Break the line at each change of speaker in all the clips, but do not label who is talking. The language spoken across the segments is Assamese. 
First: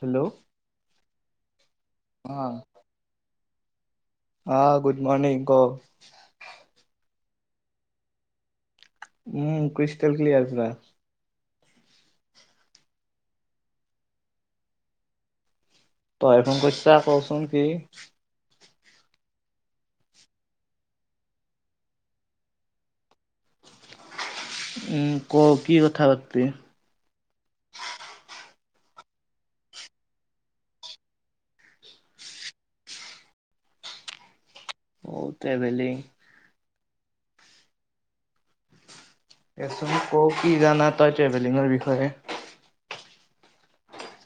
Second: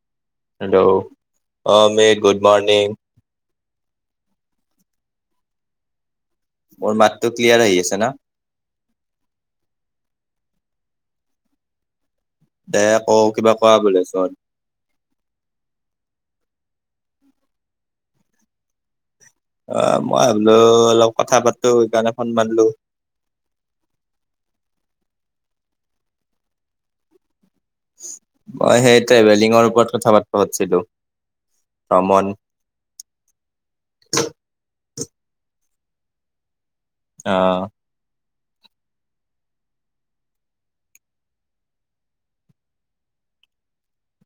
হেল্ল'
হেল্ল' অমি
অ
গুড মৰ্ণং
অ গুড মৰ্নিং ক
মোৰ মাতটো ক্লিয়াৰ আহি আছে না
উম ক্ৰিষ্টেল ক্লিয়াৰছিলা
দে কৌ কিবা কোৱা বোলে চোন
তই ফোন কৰিছা কৌচোন কি
অ মই ভাবিলো অলপ কথা পাতো সেইকাৰণে ফোন মাৰলো [inaudible]
উম ক কি কথা পাতিব
মই সেই ট্ৰেভেলিঙৰ ওপৰত কথা পাত ব খুজিছিলোঁ ভ্ৰমণ
অ ট্ৰেভেলিং
আহ
এচোন ক কি জানা তই ট্ৰেভেলিঙৰ বিষয়ে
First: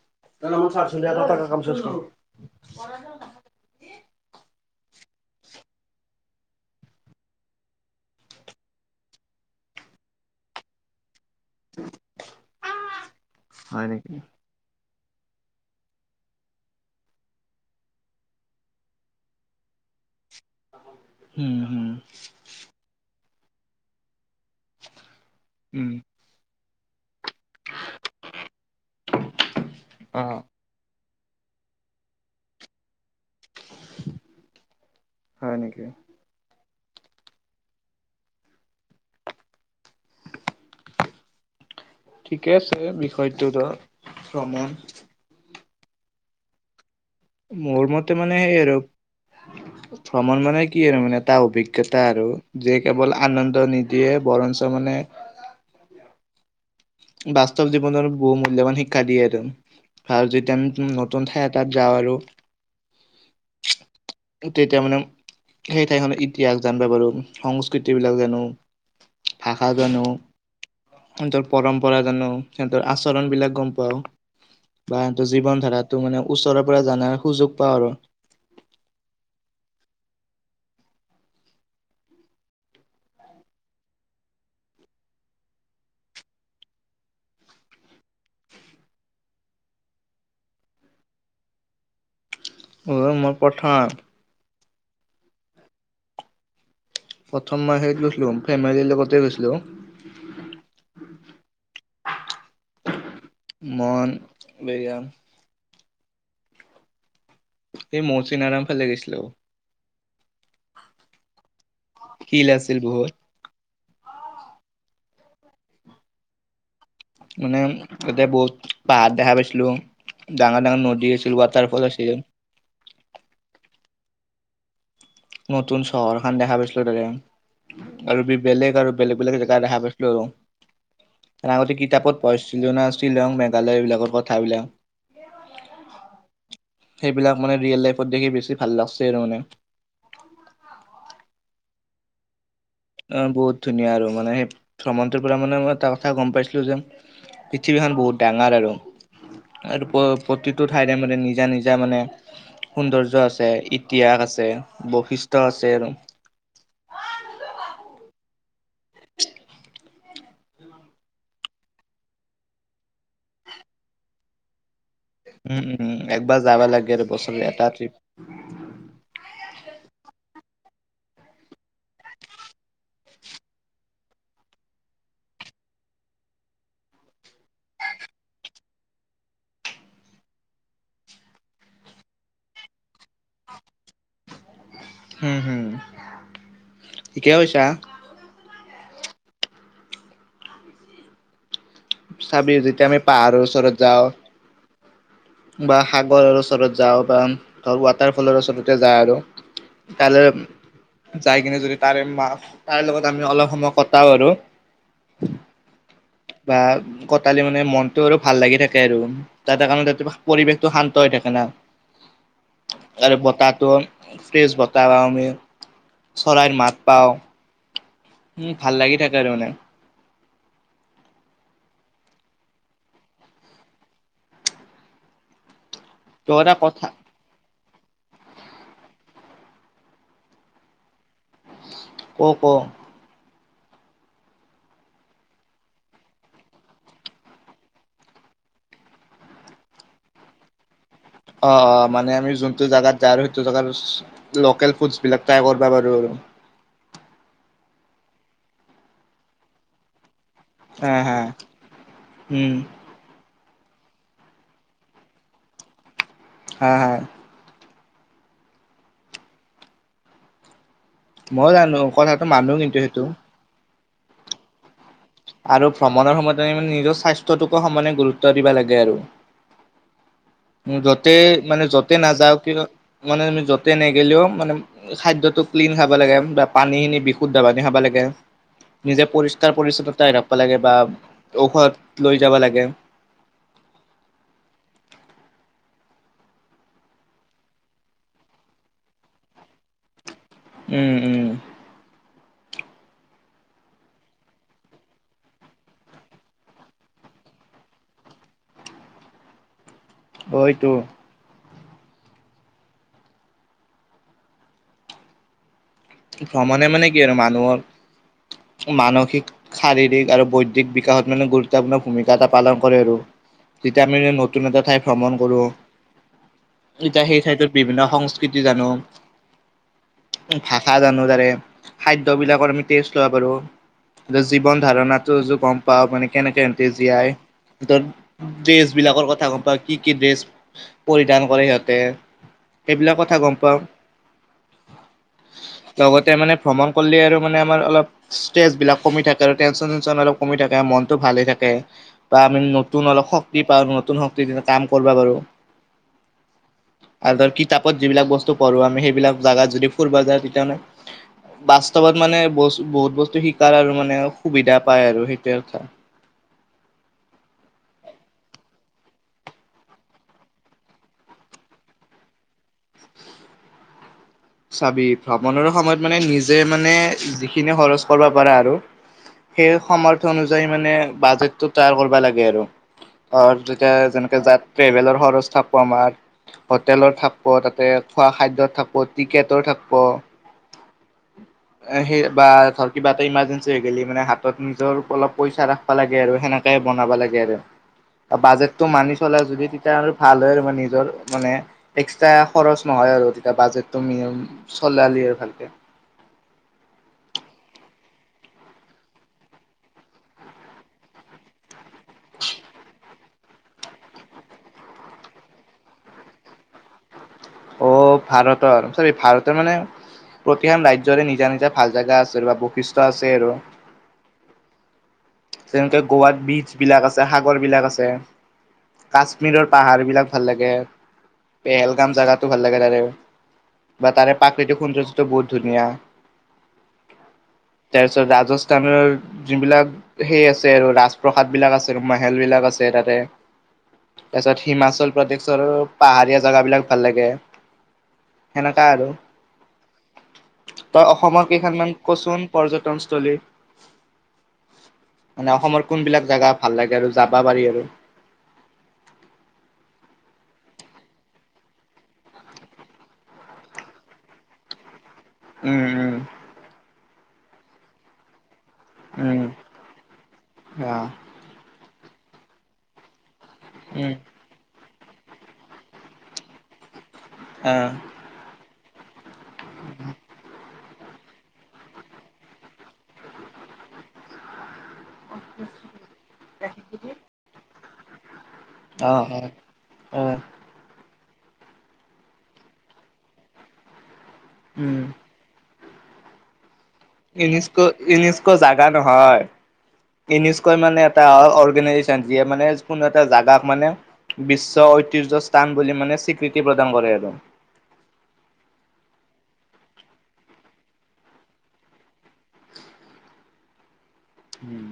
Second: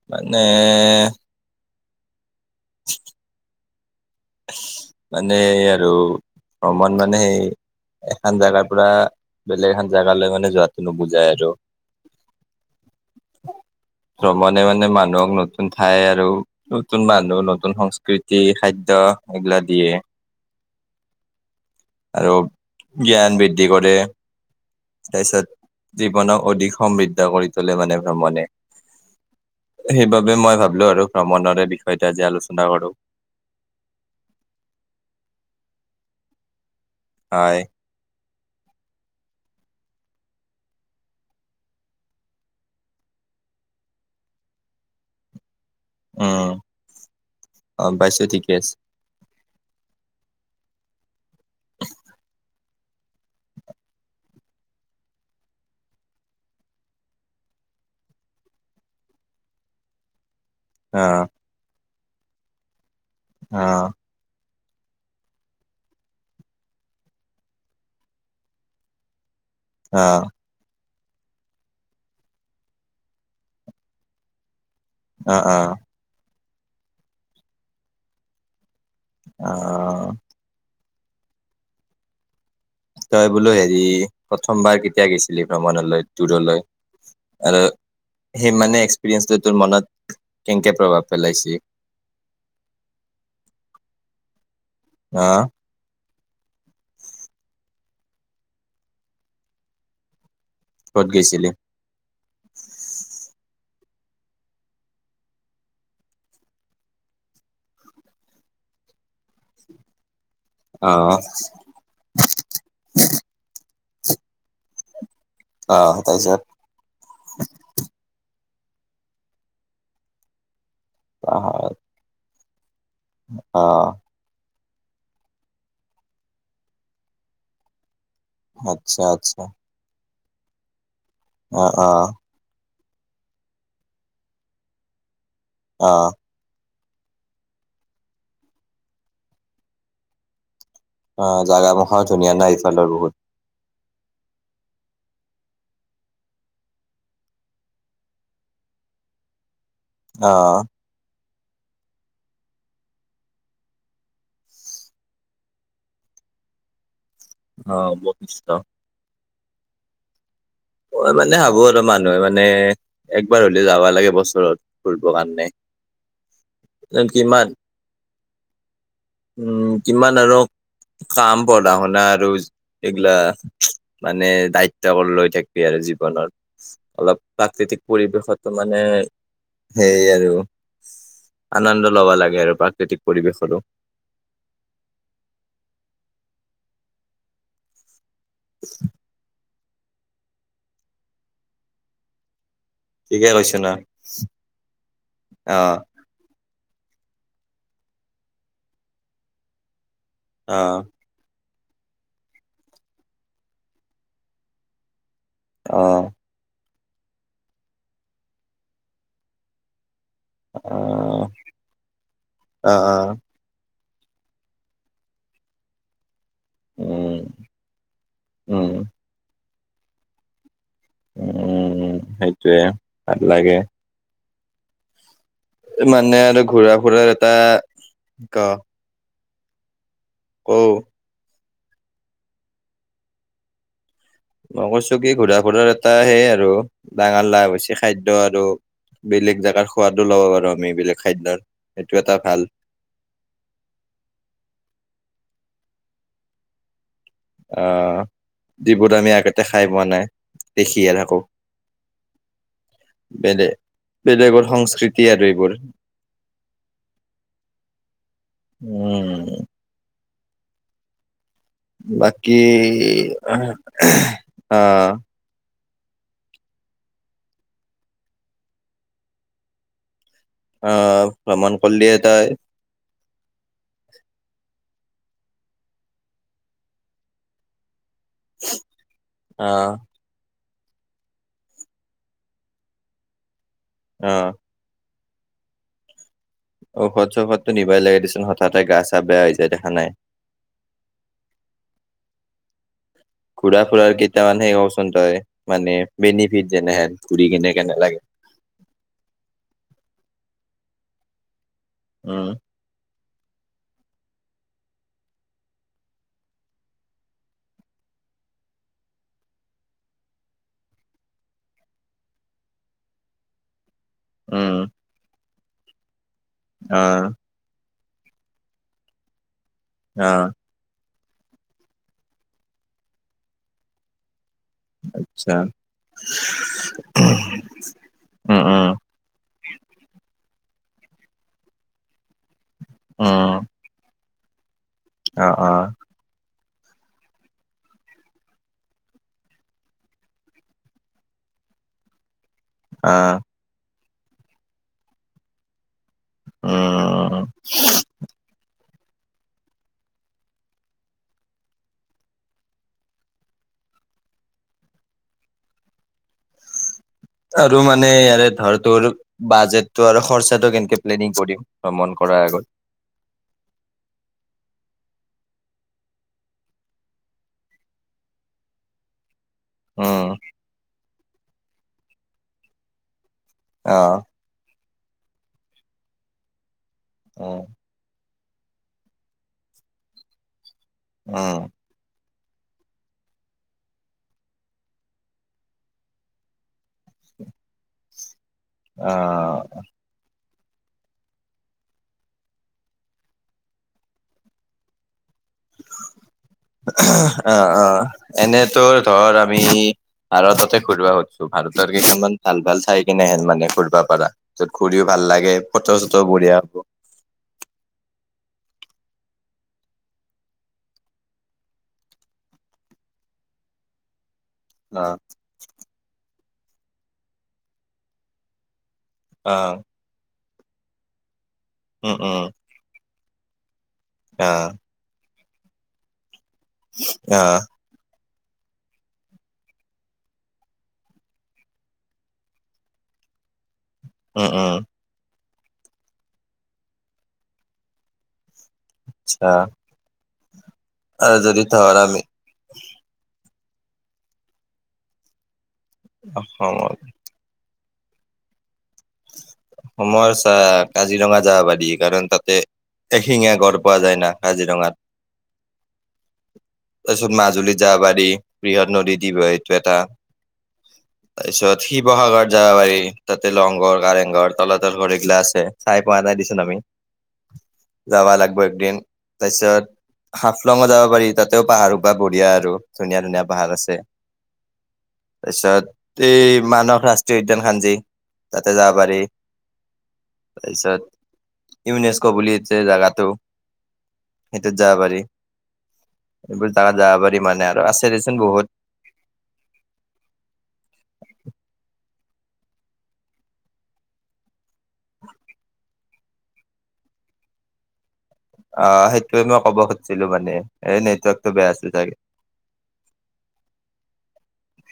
মানে
মই চাৰচ আ তাক কাম চ কৰো [unintelligible]
মানে আৰু ভ্ৰমণ মানে সেই এখন জাগৰ পৰা, বেলেগ এখন জেগালৈ মানে যোৱাতো নুবুজায় আৰু।
হয় নেকি
ভ্ৰমণে মানে ম ক নতুন ঠাই আৰু নতুন মানুহ, নতুন সংস্কৃতি খাদ্য দ এইগিলা দিয়ে।
হম, হম।
আৰু জ্ঞান বৃদ্ধি কৰে, তাৰপিছত
উম
জীৱনক অধিক সমৃদ্ধা কৰি তোলে মানে ভ্ৰমণে,
অ
সেইবাবে মই ভাবিলো আৰু ভ্ৰমণৰে বিষয়টো আজি আলোচনা কৰোঁ।
হয় নেকি?
হয়।
ঠিকে আছে বিষয়টো ধ ভ্ৰমণ।
অ',
মোৰ মতে,
পাইছো
মানে
ঠিকে
সেই
আছে
আৰু ভ্ৰমণ মানে কি আৰু মানে এটা অভিজ্ঞতা আৰু। যে কেৱল আনন্দ নিদিয়ে বৰঞ্চ মানে বাস্তৱ জীৱনত বহু মূল্যবান শিক্ষা দিয়ে
অ
টো যাওঁ আৰু
আহ।
তেতিয়া মানে সেই ঠাইখনৰ ইতিহাস জানিবা পাৰো, সংস্কৃতি বিলাক জানো। ভাষা
অ
জানোন্ত পৰম্পৰা জানো, সিহতৰ আচৰণ বিলাক গম পাও বা সিহঁতৰ
অ অ
জীৱন ধাৰাটো মানে ওচৰৰ পৰা জ জনাৰ সুযোগ পাওঁ আৰু
আহ, তই বোলো হেৰি প্ৰথমবাৰ কেতিয়া গৈছিলি ভ্ৰমণলৈ দূৰলৈ? আৰু সেই মানে এক্সপিৰিয়েঞ্চটো তোৰ মনত কেনেকে প্ৰভাৱ পেলাইছে?
উ, মই প্ৰথম
আহ,
প্ৰথম মাহে গৈছিলো ফেমিলিৰ লগতে গৈছিলো।
ক'ত গৈছিলি
মন বিৰিয়ান এই মৌচুনাৰাম ফালে গৈছিলো।
আহ
[inaudible]
অ তাৰ পিছত
মানে তাতে বহুত পাহাৰ দেখা পাইছিলো, ডাঙৰ নদী আছিল, ৱাটাৰফল আছিল।
আহ,
নতুন চহৰ খ দেখা পাইছিলো ত আৰু বেলেগ আৰু
আচ্ছা
বেলেগ বেলেগ
আচ্ছা
জেগা দেখা পাইছিলো। ত
অ
আগতে
অ
কিতাপত পঢ়িছিলো না শ্ৰীিলং, মেঘালয় এইবিলাকৰ কথাবিলাক।
অ'
সেইবিলাক মানে ৰিয়েল লাইফত দেখি বেছি ভাল লাগছে আৰু মানে।
আহ জগা মুখৰ ধুনীয়া নাই ইফালৰ বহুত।
ধুনীয়া আৰু মানে সেই ভ্ৰমণটোৰ পৰা মানে মই এটা কথা গম পাইছিলো যে পৃথিৱীখন বহুত ডাঙৰ আৰু আৰু
অ
প্ৰতিটো ঠাইৰে মানে নিজ নিজা' নিজা মানে সৌন্দৰ্য আছে, ইতিহাস আছে, বৈশিষ্টয় আছে আৰু
অ ব নিছা ম মানে ভাবো আৰু মানুহে মানে একবাৰ হলে যাবা লাগে বছৰত। ফুৰিবৰ কাৰণে
উম', উম একবাৰ যাবা লাগে আৰু বছৰ
কিমান
এটা ট্ৰিপ।
উম' কিমান আৰু কাম পঢ়া শুনা আৰু এইগিলা মানে দায়িত্ব লৈ থাকে। আৰু জীৱনৰত অলপ প্ৰাকৃতিক পৰিৱেশতো মানে সেইয় আৰু আনন্দ ল'ব লাগে। আৰু প্ৰাকৃতিক পৰিৱেশতো
উম' হম কৈছ।
[unintelligible]
চাবি যেতিয়া আমি
ঠিকে
পাহাৰৰ
কৈছো ন
ওচৰত যাওঁ
অ
বা সাগৰৰ ওচৰত য ধৰ ৱাটাৰ ফলৰ ওচৰতে য আৰু
অ
ত কি যদি তাৰে তাৰ লগত আমি অলপ সময় কটাও আৰু
অ'
বা কটালি মানে মনতটো আৰু ভাল লাগি থাকে। আৰু তাটা কাৰণে ত পৰিৱেশটো
অ
শান্ত হৈ থাকে। না
অ অ
আৰু বতাহটো। ফ্ৰেছ বতৱা মই। চৰাইৰ মাত পাও
উম
উম' ভাল লাগি থাকে। আৰু মানে
উম' সেইটোৱে ভাল লাগে। মানে
ত'
আৰু
এটা কথা
ঘূৰা-ফুৰাৰ এটা ক অ'
ক -ক
মই কৈছো। কি ঘূৰা ফুৰাৰ এটা সেই আৰু ডাঙৰ লাভ হৈছে। খাদ্য আৰু বেলেগ জেগাৰ সোৱাদো ল'ব পাৰো আমি এইবেলোক
অ-অ মানে আমি যোনটো জেগাত যায় আৰু সেইটো জেগাৰ লোকেল ফুডছবিলাক। তাই কৰিবা বাৰু-আৰু-
আহ, যিবোৰত আমি আগতে খাই পোৱা নাই। দেখি
হা
আ' নকৌ
হা উম
বেলে বলে এবৰ সংস্কৃতি আৰু এইবোৰ।
হ-হা।
উম'।
ময়ো জানো কথাটো
বাকি
মানো কিন্তু সেইটো
অ'।
আৰু ভ্ৰমণৰ সময়তে নিজৰ স্বাস্থ্যটোকো সমানে গুৰুত্ব দিব লাগে। আৰু
আহ
য'তে
ভ্ৰমণ
মানে
কৰিলে
য'তে
তই
নাযাও ক মানেমি য'তে নেগিলেও মানে। খাদ্যটো ক্লিন খাব লাগে। বা পানীখিনি বিশুদ্ধ পানী খাব লাগে। নিজে পৰিষ্কাৰ
আহ
পৰিচ্ছন্নতাই ৰাখ। লাগে
আহ'। ঔষধ চৌষধটো নিবই লাগে দেচোন হঠাতে গা চা বেয়া হৈ যায় দেখা নাই।
উম- উম
ঘুৰা-ফুৰাৰ কেইটামান সেই কওঁচোন তই মানে বেনিফিট যেনেহেন ঘুৰি কেনে কেনে লাগে। [unintelligible]
হয়টো।
উম,
ভ্ৰমণে মানে কি আৰু মানুহৰ। মানসিক শাৰীৰিক আৰু বৈদিক বিকাশত মানে গুৰুত্বপূৰ্ণ ভূমিকা। এটা পালন কৰে আৰু ভিটামিনে নতুন
উম
এটা ঠাই ভ্ৰমণ কৰোঁ।
আহ
এতিয়া সেই ঠাইেতত বিভিন্ন সংস্কৃতি জানো।
অ'
[unintelligible] জীৱন ধাৰণাটোো
আচ্ছা
গম পাওঁ মানে কেনেকে এহতে জীয়াই। ৰ'
উম
ড্ৰেছ
উম
বিলাকৰ কথা গম পা কি 'কি ড্ৰেছ। পৰিধান কৰে। সিহঁতে সেইবিলাক কথা গম
উম
পাওঁ।
অ অ
লগতে মানে ভ্ৰমণ কৰিলে আৰু মানে আমাৰ অলপ ষ্ট্ৰেছ বিলক কমি আৰু টেনচন চেনচন অলপ কমি থাকে মনতটো ভালে থাকে বা আমি নতুন
অ
অলপ শক্তি পাওঁ নতুন শক্তি কাম কৰিবা পাৰো। আৰু
উম
ধৰ কিতাপত যিবিলাক বস্তু পঢ়ো আমি সেইবিলাক জাগাত যদি ফুৰিব যাও তেতিয়াহলে বাস্তৱত মানে বহুত বস্তু শিকাৰ আৰু মানে সুবিধা পায় আৰু সেইটোয়ে কথা।
আৰু মানে ইয়াৰে ধৰ তোৰ বাজেটটো আৰু খৰচাটো কেনেকে প্লেনিং কৰিম ভ্ৰমণ কৰ কৰা আগত।
চাবি ভ্ৰমণৰো সময়ত মানে নিজে মানে যিখিনি খৰচ কৰিব পাৰা আৰু সেই সমাৰ্থ
উম
অনুযায়ী মানে বাজেটটো তৈয়াৰ কৰিব লাগে আৰু ঘৰত যেতিয়া
আহ
যেনেকে যাত ট্ৰেভেলৰ খৰচ থাকিব আমাৰ হোটেলৰ থাকিব
উম
তাতে খোৱা খাদ্যত থাকিব, টিকেটৰ থাকিব।
উম
আহ সেই। বা ধৰ কিবা এটা ইমাৰ্জেঞ্চি হৈ গেলে মানে হাতত নিজৰ অলপ পইচা ৰাখিব লাগে আৰু সেনেকে বনাব লাগে বাজেটটো মানি চলা
আহ
যদি তেতিয়া আৰু ভাল হয় নিজৰ মানে এক্স্ৰ খৰচ নহয় আৰু তেতিয়া বাজেট চলালি আৰু ভাল
আহ', আহ', এনেতোৰ ধৰ আমি ভাৰততে ঘুৰিব খুজছো ভাৰতৰ কইটামান ভাল ভাল ঠাই কিনেহেন মানে ফুৰিব পাৰা, য'ত ঘুৰিও ভাল লাগে ফটো চোটো বঢ়িয়া হ'ব।
অ ভাৰতৰ চাৰি, ভাৰতৰ মানে প্ৰতিখন ৰাজ্যৰে নিজা নিজা ভাল জেগা আছে আৰু বা বৈশিষ্ট্য় আছে আৰু।
অ
তেনেকে গোৱাত বীজবিলাক আছে, সাগৰবিলাক আছে, কাশ্মীৰৰ পাহাৰ বিলাক ভাল লাগে,
উম
পেহেলগাম
উম
জোগাতটো ভাল লাগে তাৰে, বা তাৰে
অ
প্ৰাকৃতিক সৌন্দৰ্যটো বহুত ধুনীয়া।
আহ',
তাৰপিছত ৰাজস্থানৰ যিবিলাক সেই আছে আৰু ৰাজপ্ৰসাদ বিলাক আছে মাহেল বিলাক আছে তাতে, তাৰ
উম
পিছত
উম
হিমাচল প্ৰদেশৰ পাহাৰীয়া জেগা বিলাক ভাল লাগে। এনেকুয়া আৰু।
আচ্ছা
তই
আৰু
অসমৰ
যদি
কেইখনমান
ধৰ আমি
কচোন পৰ্যটনস্থলী। মানে অসমৰ কোনবিলাক জেগা
অসমৰ
ভাল লাগে আৰু যাবা পাৰি আৰু।
এ কাজিৰঙা যাব পাৰি, কাৰণ তাতে এশিঙীয়া গঁড় পোৱা যায় না কাজিৰঙাত।
উম
তাৰপিত মাজুলী যাবাৰী বৃহৎ নদী দ্বীপ
উম উম
এইটো এটা
আহ
তাৰপিছত, শিৱসাগৰত যাব পাৰি তাতে লগ
উম
কাৰেংঘৰ তলা তল ঘৰ এইগিলা আছে চাই পোৱা নাই দিছোন আমি।
আহ
যাব লাগিব এদিন তাৰ পিছত হাফলঙ যাব পাৰি তাতেও পাহাৰ বা বঢ়িয়া আৰু ধুনীয়া ধুনীয়া পাহাৰ আছে। তাৰপিছত এই মানাহ ৰাষ্ট্ৰীয় উদ্যানখান যি তাতে যাব
অ
পাৰি
অ অ
তাৰপিছত, ইউনেস্কো বুলি যে জেগাটো সেইটোত যাব
উম
পাৰি, [unintelligible] পাৰি মানে আৰু
ইউনেস্কো,
আছে দেচোন
ইউনেস্কো
বহুত
জাগা নহয়। ইউনেস্কো মানে এটা অৰ্গেনাইজেচন যিয়ে মানে কোনো এটা জেগাক মানে বিশ্ব ঐতিহ্য স্থান বুলি মানে স্বীকৃতি প্ৰদান কৰে আৰু।
[inaudible] আহ সেইটোৱে মই ক'ব খুজিছিলো মানে এই নেটৱৰ্কতটো বেয়া আছিল চাগে। [unintelligible]
উম',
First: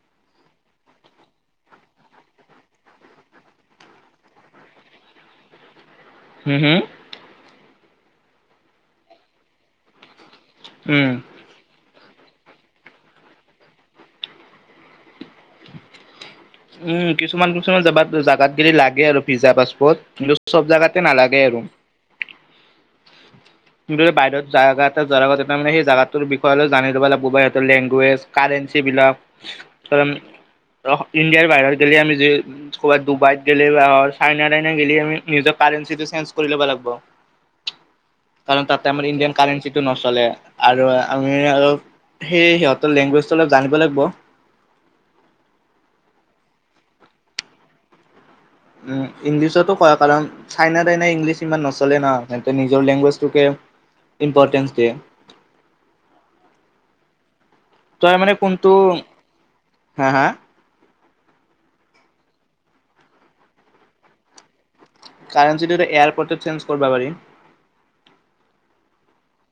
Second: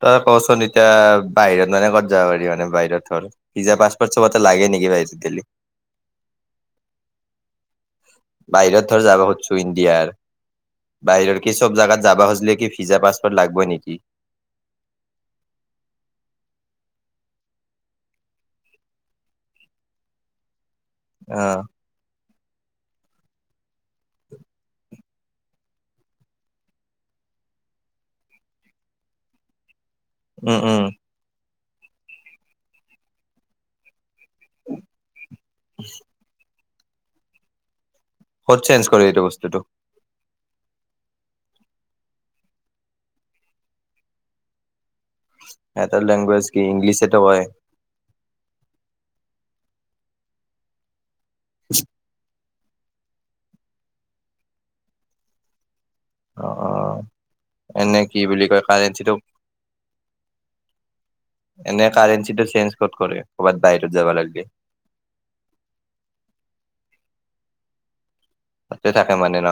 তই কচোন এতিয়া বাহিৰত মানে ক'ত যাব পাৰি মানে বাহিৰত হল, পিজ্জা পাছপৰ্ট চবতে লাগে নেকি বাহিৰত? [unintelligible]
হম', হম',
বাহিৰত ধৰ যাব খুজছো ইণ্ডিয়াৰ
উম।
বাহিৰৰ কি চব জাগাত যাব খুজলি কি ভিজ্জা পাছপৰ্ট লাগব নেকি
উম কিছুমান কিছুমান জাত জোগাত লাগে আৰু ভিজা পাছপৰ্ট কিন্তু চব জাগাত তে
অ
নালাগে আৰু তই বাহিৰত জায়গাত তাৰ মানে সেই জাগাটোৰ বিষয়ে অলপ জানি ল'ব লাগব সিহৰ লেংগুৱেজ কাৰেঞ্চি বিলাক কাৰ
উম উম
ইণ্ডিয়াৰ ভাহিৰত গেলে আমি কবা ডুবাইত গেলে বা [unintelligible]
ক'ত
কাৰণ
চেঞ্জ
তাতে
কৰে
আমাৰ
এইটো
ইণ্ডিয়ান
বস্তুটো
কাৰেনছিটো নচষ্টলে আৰু আমি অলপ সেই সিহঁতৰ লেংগুৱেজটো অলপ জানিব লাগিব
এটাৰ লেংগুৱেজ কি ইংলিছ এটো হয়
উম ইংলিছতো কয় কাৰণ চাইনা টাইনা ইংলিছ ইমান নচলে ন নিজৰ লেংগুৱেজটোকে ইম্পৰ্টেন্ঞ্চ দিয়ে
অ অ এনেই
তই
কি
মানে
বুলি কয়
কোনটো
কাৰেঞ্চিটো
হা হা
[inaudible] এনে কাৰেঞ্চিটো চেঞ্জ কত কৰে কৰ'ৰবাত বাহিৰত যাব লাগে
কাৰঞ্চিটো এয়াৰপৰ্ট চেঞ্জ কৰবা পাৰি
তাতে থাকে মানে ন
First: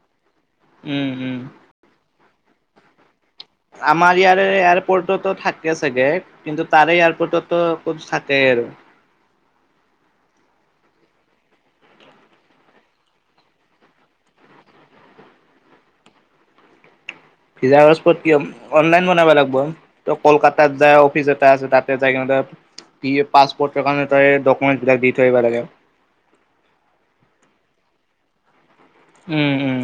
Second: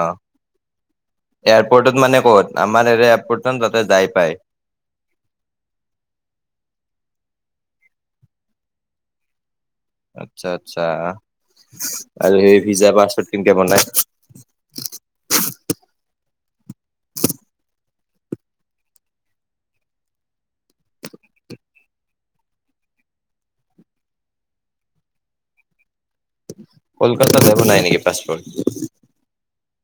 উম উম
এয়াৰপৰ্টত মানে ক'ত আমাৰ এয়াৰপৰ্ট ন তাতে যাই
আমাৰ
পাই
ইয়াৰে এয়াৰপৰ্টতো থাকে চাগে কিন্তু তাৰে এয়াৰপৰ্টত ত ক'ত থাকেই আৰু
আচ্ছা আচ্ছা আৰু সেই ভিজা পাছবত কেনেকে বনাই [unintelligible]
ভিজা পাছবত কিয়ম অনলাইন বনাব লাগিব ত কলকাত যাই অফিচ এটা আছে তাতে যাই কে পাছপৰ্ কাৰণে ত ডকুমেন্ট বিলাক দি থোয় আহিব লাগে
কলকাত যাব নাই নেকি পছপৰ্ট
উম উম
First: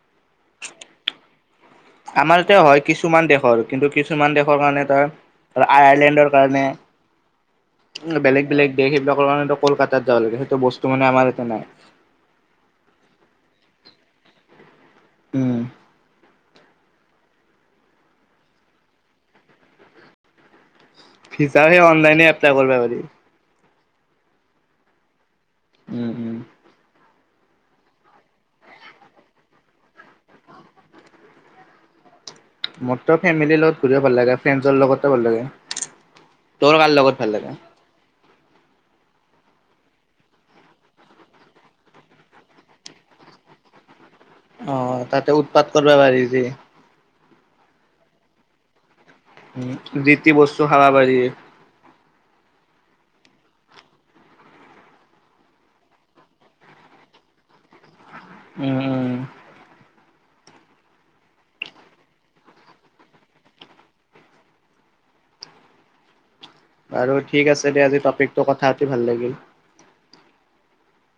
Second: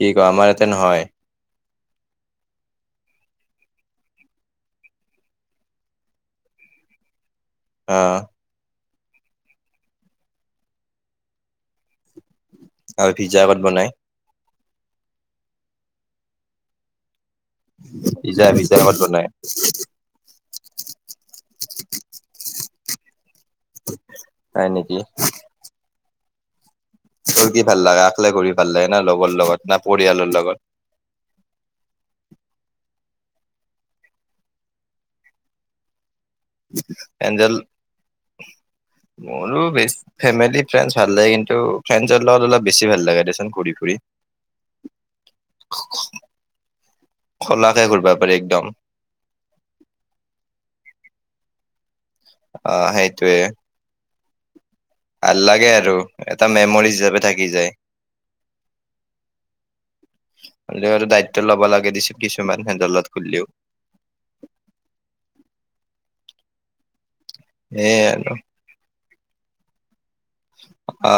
কি কয় আমাৰ ইয়াতে নহয়
আমাৰ এতিয়া হয় কিছুমান দেশৰ কিন্তু কিছুমান দেশৰ কাৰণে এ তাৰ কাৰ আয়াৰলেণ্ডৰ
অ
কাৰণে বেলেগ বেলেগ দেশ সেইবিলাকৰ কাৰানো কলকাতাত যাব লাগে সেইটো বস্তু মানে আমাৰ ইয়াতে নাই
আৰু ভিজ্জাত বনাই
উম
ভিজা ভিজা কত বনাই
ভিজা সেই অনলাইনে এপ্লাই কৰবা পাৰি
হয় নেকি
উম উম
তোৰ কি ভাল লাগে আলে কৰি ভাল লাগে না লগৰ লগত না পৰিয়ালৰ লগত
মোৰ তো ফেমিলিৰ লগত ঘূৰিব ভাল লাগে ফ্ৰেণ্ডছৰ লগত ভাল লাগে তোৰ কাৰ লগত ভাল
এঞ্জেল
লাগে
[unintelligible] মোৰো ফেমেলি ফেৰেনছ ভাল লাগে কিন্তু ফ্ৰেছৰ লগত অলপ বেছি ভাল লাগে দেন ঘূৰি ফুৰি
অ তাতে উৎপাত কৰ পাৰি যে
খোলাকে ঘূৰবা পাৰি একদম
উম জি টি বস্তু খাৱা পাৰি
অ সেইতোৱে ভাল লাগে আৰু এটা মেমৰি হিচাপে থাকি যায়
উম উম
হলেও আৰু দায়িত্ব ল'ব লাগে দিছো কিছুমান হেণ্ডলত খুলিও [unintelligible]
আৰু ঠিক আছে দে আজি টপিকতটো কথা পাতি ভাল লাগিল
অ।